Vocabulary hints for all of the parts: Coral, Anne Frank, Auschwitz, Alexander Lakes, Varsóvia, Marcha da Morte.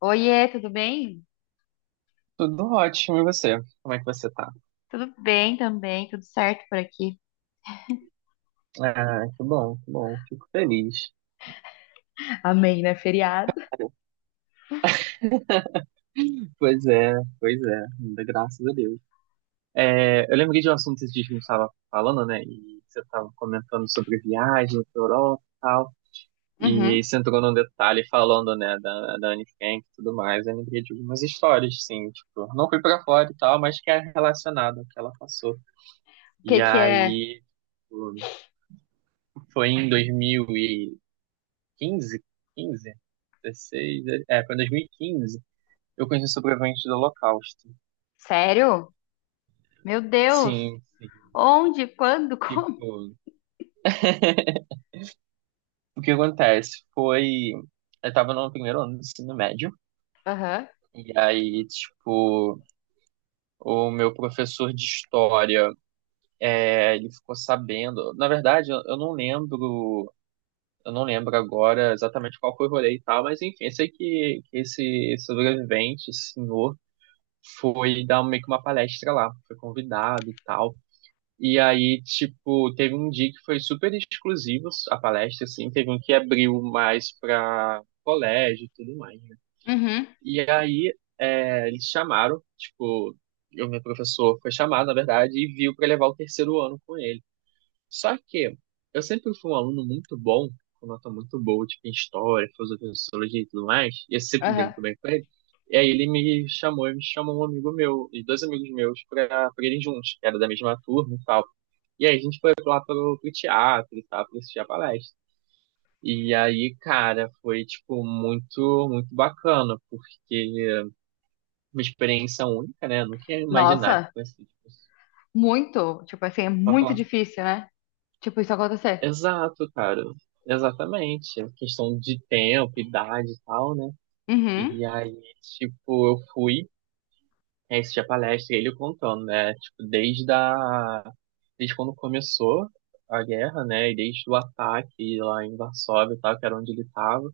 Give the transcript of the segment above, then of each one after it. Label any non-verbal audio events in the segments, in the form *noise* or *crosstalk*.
Oiê, tudo bem? Tudo ótimo, e você? Como é que você tá? Tudo bem também, tudo certo por aqui. Ah, que bom, que bom. Fico feliz. Amém, né? Feriado. Pois é, pois é, ainda graças a Deus. É, eu lembrei de um assunto que a gente estava falando, né? E você estava comentando sobre viagem para Europa e tal. E Uhum. aí você entrou num detalhe falando, né, da Anne Frank e tudo mais. Eu lembrei de algumas histórias, sim, tipo, não fui para fora e tal, mas que é relacionado ao que ela passou. O E que que é? aí, tipo, foi em 2000 e 15, 15, 16, é, foi em 2015. Eu conheci sobreviventes do Holocausto. Sério? Meu Deus! Sim, sim. Onde? Quando? *laughs* Como? Tipo, o que acontece foi, eu tava no primeiro ano do ensino médio, Aham. e aí, tipo, o meu professor de história, é, ele ficou sabendo, na verdade, eu não lembro, eu não lembro agora exatamente qual foi o rolê e tal, mas enfim, eu sei que esse sobrevivente, esse senhor, foi dar meio que uma palestra lá, foi convidado e tal. E aí, tipo, teve um dia que foi super exclusivo a palestra, assim, teve um que abriu mais pra colégio e tudo mais, né? Uhum. E aí, é, eles chamaram, tipo, o meu professor foi chamado, na verdade, e viu pra levar o terceiro ano com ele. Só que eu sempre fui um aluno muito bom, com nota muito boa, tipo, em história, filosofia, sociologia e tudo mais, e eu sempre me dei Aham. muito bem com ele. E aí ele me chamou, um amigo meu e dois amigos meus pra irem juntos, que era da mesma turma e tal. E aí a gente foi lá pro teatro e tal, pra assistir a palestra. E aí, cara, foi, tipo, muito, muito bacana, porque uma experiência única, né? Eu nunca ia imaginar que Nossa, fosse, tipo, muito. Tipo assim, é pode muito falar. difícil, né? Tipo, isso acontecer. Exato, cara. Exatamente. A questão de tempo, idade e tal, né? Uhum. E aí, tipo, eu fui, aí a palestra e ele contando, né? Tipo, desde quando começou a guerra, né? E desde o ataque lá em Varsóvia e tal, que era onde ele tava.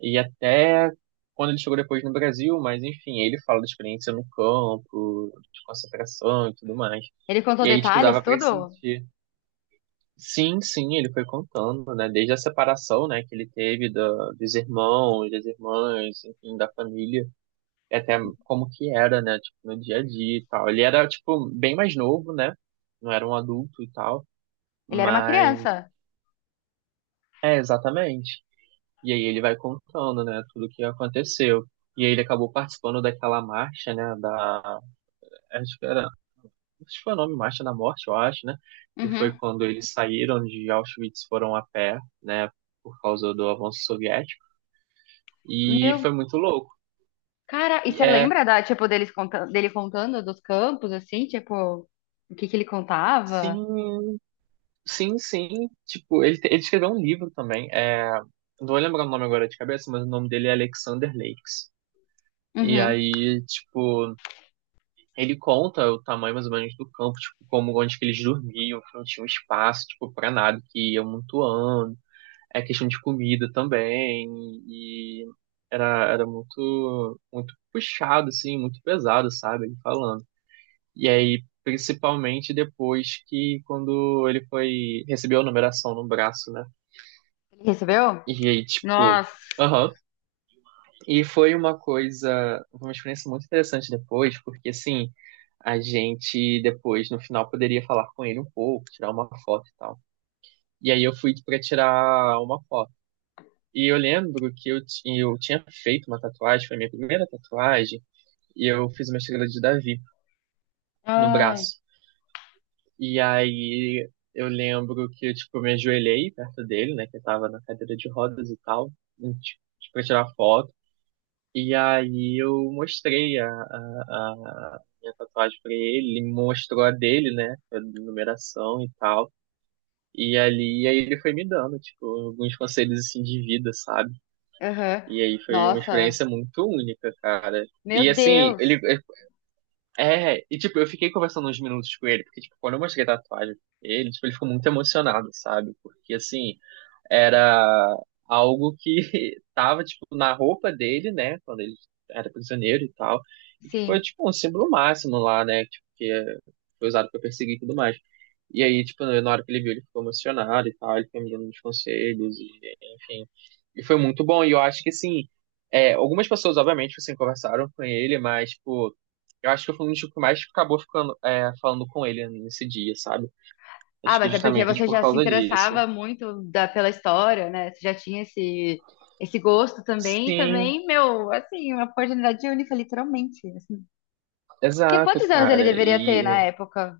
E até quando ele chegou depois no Brasil, mas enfim, ele fala da experiência no campo, de concentração e tudo mais. Ele contou E aí, tipo, detalhes, dava pra tudo? sentir. Sim, sim, ele foi contando, né? Desde a separação, né, que ele teve dos irmãos, das irmãs, enfim, da família, e até como que era, né, tipo, no dia a dia e tal. Ele era, tipo, bem mais novo, né? Não era um adulto e tal, Ele era uma mas criança. é, exatamente. E aí ele vai contando, né, tudo o que aconteceu. E aí ele acabou participando daquela marcha, né, acho que era acho que foi o nome Marcha da Morte, eu acho, né? Que foi Uhum. quando eles saíram de Auschwitz, foram a pé, né? Por causa do avanço soviético. E Meu, foi muito louco. cara, e E você é, lembra da, tipo, deles contando, dele contando dos campos, assim? Tipo, o que que ele contava? sim, sim, sim. Tipo, ele escreveu um livro também. É, não vou lembrar o nome agora de cabeça, mas o nome dele é Alexander Lakes. E Uhum. aí, tipo, ele conta o tamanho mais ou menos do campo, tipo, como onde que eles dormiam, que não tinha um espaço, tipo, pra nada, que ia amontoando. É questão de comida também, e era muito, muito puxado, assim, muito pesado, sabe, ele falando. E aí, principalmente depois que quando ele foi, recebeu a numeração no braço, né, Ele recebeu? e aí, tipo, Nossa. aham, e foi uma coisa, uma experiência muito interessante depois, porque, assim, a gente depois, no final, poderia falar com ele um pouco, tirar uma foto e tal. E aí eu fui pra tirar uma foto. E eu lembro que eu tinha feito uma tatuagem, foi a minha primeira tatuagem, e eu fiz uma estrela de Davi no Ai. braço. E aí eu lembro que tipo, eu tipo, me ajoelhei perto dele, né, que eu tava na cadeira de rodas e tal, e, tipo, pra tirar foto. E aí eu mostrei a minha tatuagem pra ele, ele mostrou a dele, né, a numeração e tal. Aí ele foi me dando, tipo, alguns conselhos assim de vida, sabe? Aham. E aí foi uma Nossa. experiência muito única, cara. Meu E assim, Deus. ele. É, e tipo, eu fiquei conversando uns minutos com ele, porque, tipo, quando eu mostrei a tatuagem pra ele, tipo, ele ficou muito emocionado, sabe? Porque assim, era algo que *laughs* tava, tipo, na roupa dele, né, quando ele era prisioneiro e tal, e que foi, Sim. tipo, um símbolo máximo lá, né, tipo, foi usado para perseguir e tudo mais. E aí, tipo, na hora que ele viu, ele ficou emocionado e tal, ele foi me dando uns conselhos, e, enfim. E foi muito bom, e eu acho que, assim, é, algumas pessoas, obviamente, assim, conversaram com ele, mas, tipo, eu acho que eu fui um dos que mais acabou ficando, é, falando com ele nesse dia, sabe? Ah, Acho que mas é porque justamente você por já se causa disso. interessava muito pela história, né? Você já tinha esse, esse gosto também. E Sim, também, meu, assim, uma oportunidade única, literalmente, assim. Porque exato, quantos anos ele cara. deveria ter na E época?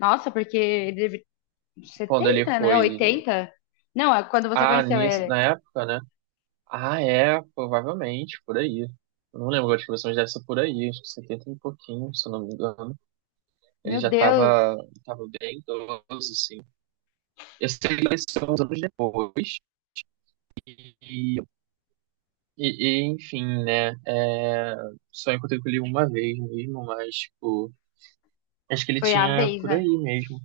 Nossa, porque ele deve... quando ele 70, né? foi. Oitenta. Não, é quando você Ah, conheceu nisso, ele. na época, né? Ah, é, provavelmente, por aí. Eu não lembro de que versões dessa por aí, acho que 70 e pouquinho, se eu não me engano. Ele Meu já Deus, tava bem idoso, assim. Eu sei que apareceu uns anos depois. E, e, enfim, né? É, só encontrei com ele uma vez mesmo, mas, tipo, acho que ele foi a tinha vez, por aí né? mesmo.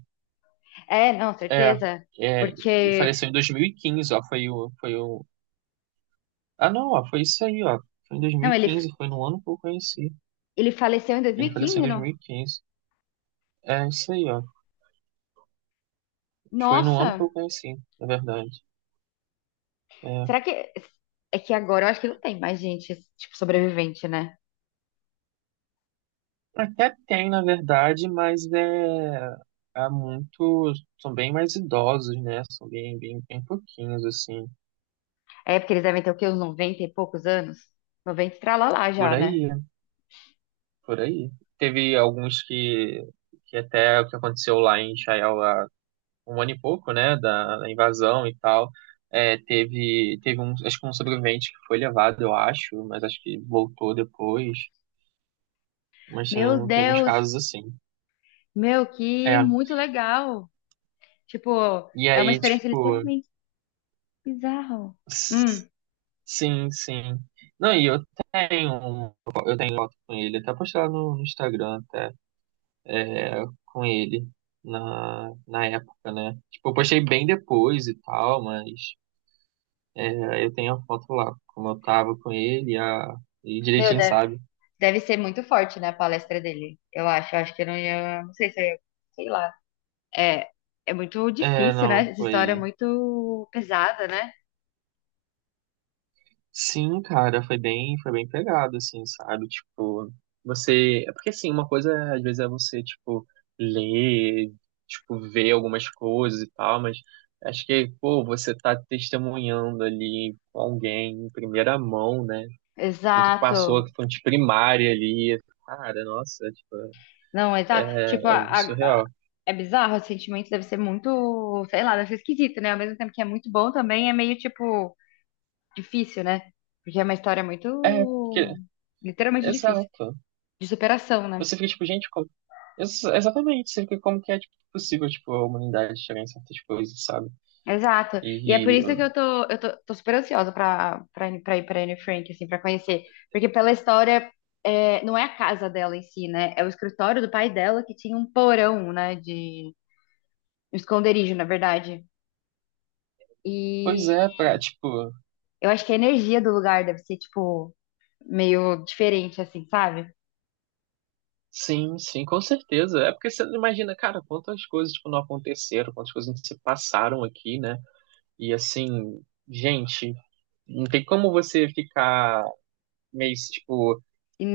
É, não, É, certeza. é, ele Porque. faleceu em 2015, ó. Ah, não, ó, foi isso aí, ó. Foi em Não, ele. 2015, foi no ano que eu conheci. Ele faleceu em dois mil Ele e faleceu em quinze, não? 2015. É isso aí, ó. Foi no Nossa! ano que eu conheci, na verdade. Será É. que. É que agora eu acho que não tem mais gente, tipo, sobrevivente, né? Até tem, na verdade, mas é. Há muito. São bem mais idosos, né? São bem, bem, bem pouquinhos, assim. É porque eles devem ter o quê? Uns 90 e poucos anos? Noventa e tralalá Por já, né? aí, por aí. Teve alguns que. Que até o que aconteceu lá em Israel um ano e pouco, né, da invasão e tal, é, teve um, acho que um sobrevivente que foi levado, eu acho, mas acho que voltou depois, mas Meu teve uns Deus! casos assim. Meu, que É, muito legal! Tipo, e é uma aí, experiência tipo, literalmente bizarra. s- Hum. sim, sim. Não, e eu tenho um com ele, até postei lá no Instagram, até, com ele, na época, né. Tipo, eu postei bem depois e tal, mas é, eu tenho a foto lá, como eu tava com ele, e Meu, direitinho, deve, sabe? deve ser muito forte, né, a palestra dele. Eu acho que eu não ia. Não sei se eu ia. Sei lá. É, é muito É, difícil, não, né? Essa história é foi. muito pesada, né? Sim, cara, foi bem pegado, assim, sabe? Tipo, você. É porque, assim, uma coisa às vezes é você, tipo, ler, tipo, ver algumas coisas e tal, mas acho que, pô, você tá testemunhando ali com alguém em primeira mão, né? Tudo que Exato. passou, que fonte primária ali. Cara, nossa, tipo, Não, exato. Tipo, é muito surreal. é bizarro, o sentimento deve ser muito, sei lá, deve ser esquisito, né? Ao mesmo tempo que é muito bom também, é meio, tipo, difícil, né? Porque é uma história É, porque, muito, literalmente difícil, exato. de superação, né? Você fica, tipo, gente, Exatamente, sempre como que é tipo, possível, tipo, a humanidade chegar em certas coisas, sabe? Exato. E é por E, isso que tô super ansiosa pra ir pra Anne Frank, assim, pra conhecer. Porque pela história, é, não é a casa dela em si, né? É o escritório do pai dela que tinha um porão, né? De um esconderijo, na verdade. pois é, pra, E tipo, eu acho que a energia do lugar deve ser, tipo, meio diferente, assim, sabe? sim, sim, com certeza. É porque você não imagina, cara, quantas coisas, tipo, não aconteceram, quantas coisas não se passaram aqui, né? E, assim, gente, não tem como você ficar meio, tipo,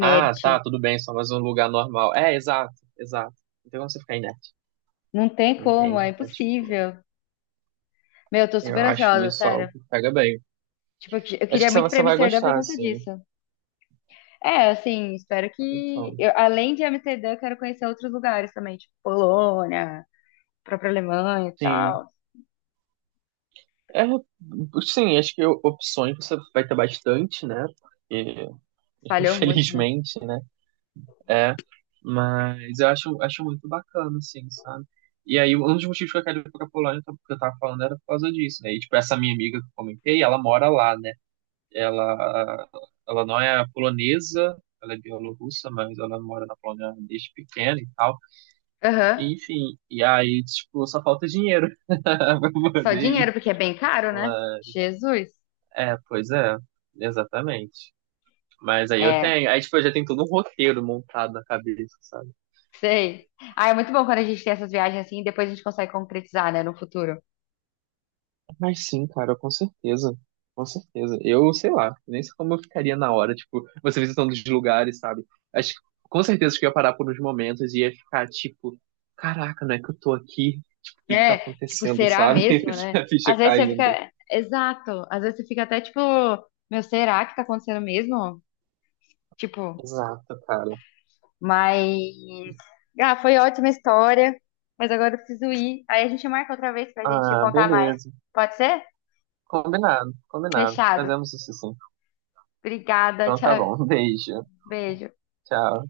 ah, tá, tudo bem, só mais um lugar normal. É, exato, exato. Não tem como você ficar inerte, Não tem como, entende? é Então, tipo, impossível. Meu, eu tô eu super acho ansiosa, isso algo sério. que pega bem. Tipo, eu Acho queria que você muito ir vai pra você vai Amsterdã por gostar, conta assim. disso. É, assim, espero que Então... eu, além de Amsterdã, eu quero conhecer outros lugares também, tipo Polônia, própria Alemanha e Sim. tal. É, sim, acho que opções você vai ter bastante, né? Porque, *laughs* Falhou muito, né? infelizmente, né? É. Mas eu acho muito bacana, assim, sabe? E aí, um dos motivos que eu quero ir pra Polônia, que eu tava falando, era por causa disso, né? E, tipo, essa minha amiga que eu comentei, ela mora lá, né? Ela, ela não é polonesa, ela é bielorrussa, mas ela mora na Polônia desde pequena e tal. Aham. Enfim, e aí, tipo, só falta dinheiro *laughs* pra poder Só ir. dinheiro, porque é bem caro, né? Jesus. É, pois é, exatamente. Mas É, aí tipo, eu já tenho todo um roteiro montado na cabeça, sabe? sei. Ah, é muito bom quando a gente tem essas viagens assim e depois a gente consegue concretizar, né, no futuro. Mas sim, cara, com certeza. Com certeza. Eu, sei lá, nem sei como eu ficaria na hora, tipo, você visitando os lugares, sabe? Acho que com certeza que eu ia parar por uns momentos e ia ficar tipo, caraca, não é que eu tô aqui? Tipo, o que que tá É, tipo, acontecendo, será sabe? mesmo, *laughs* né? A ficha Às vezes você caindo. fica. Exato. Às vezes você fica até tipo, meu, será que tá acontecendo mesmo? Tipo, Exato, cara. mas. Ah, foi ótima história, mas agora eu preciso ir. Aí a gente marca outra vez pra gente Ah, contar mais. beleza. Pode ser? Combinado, combinado. Fechado. Fazemos isso sim. Obrigada, Então tá tchau. bom. *laughs* Um beijo. Beijo. Tchau.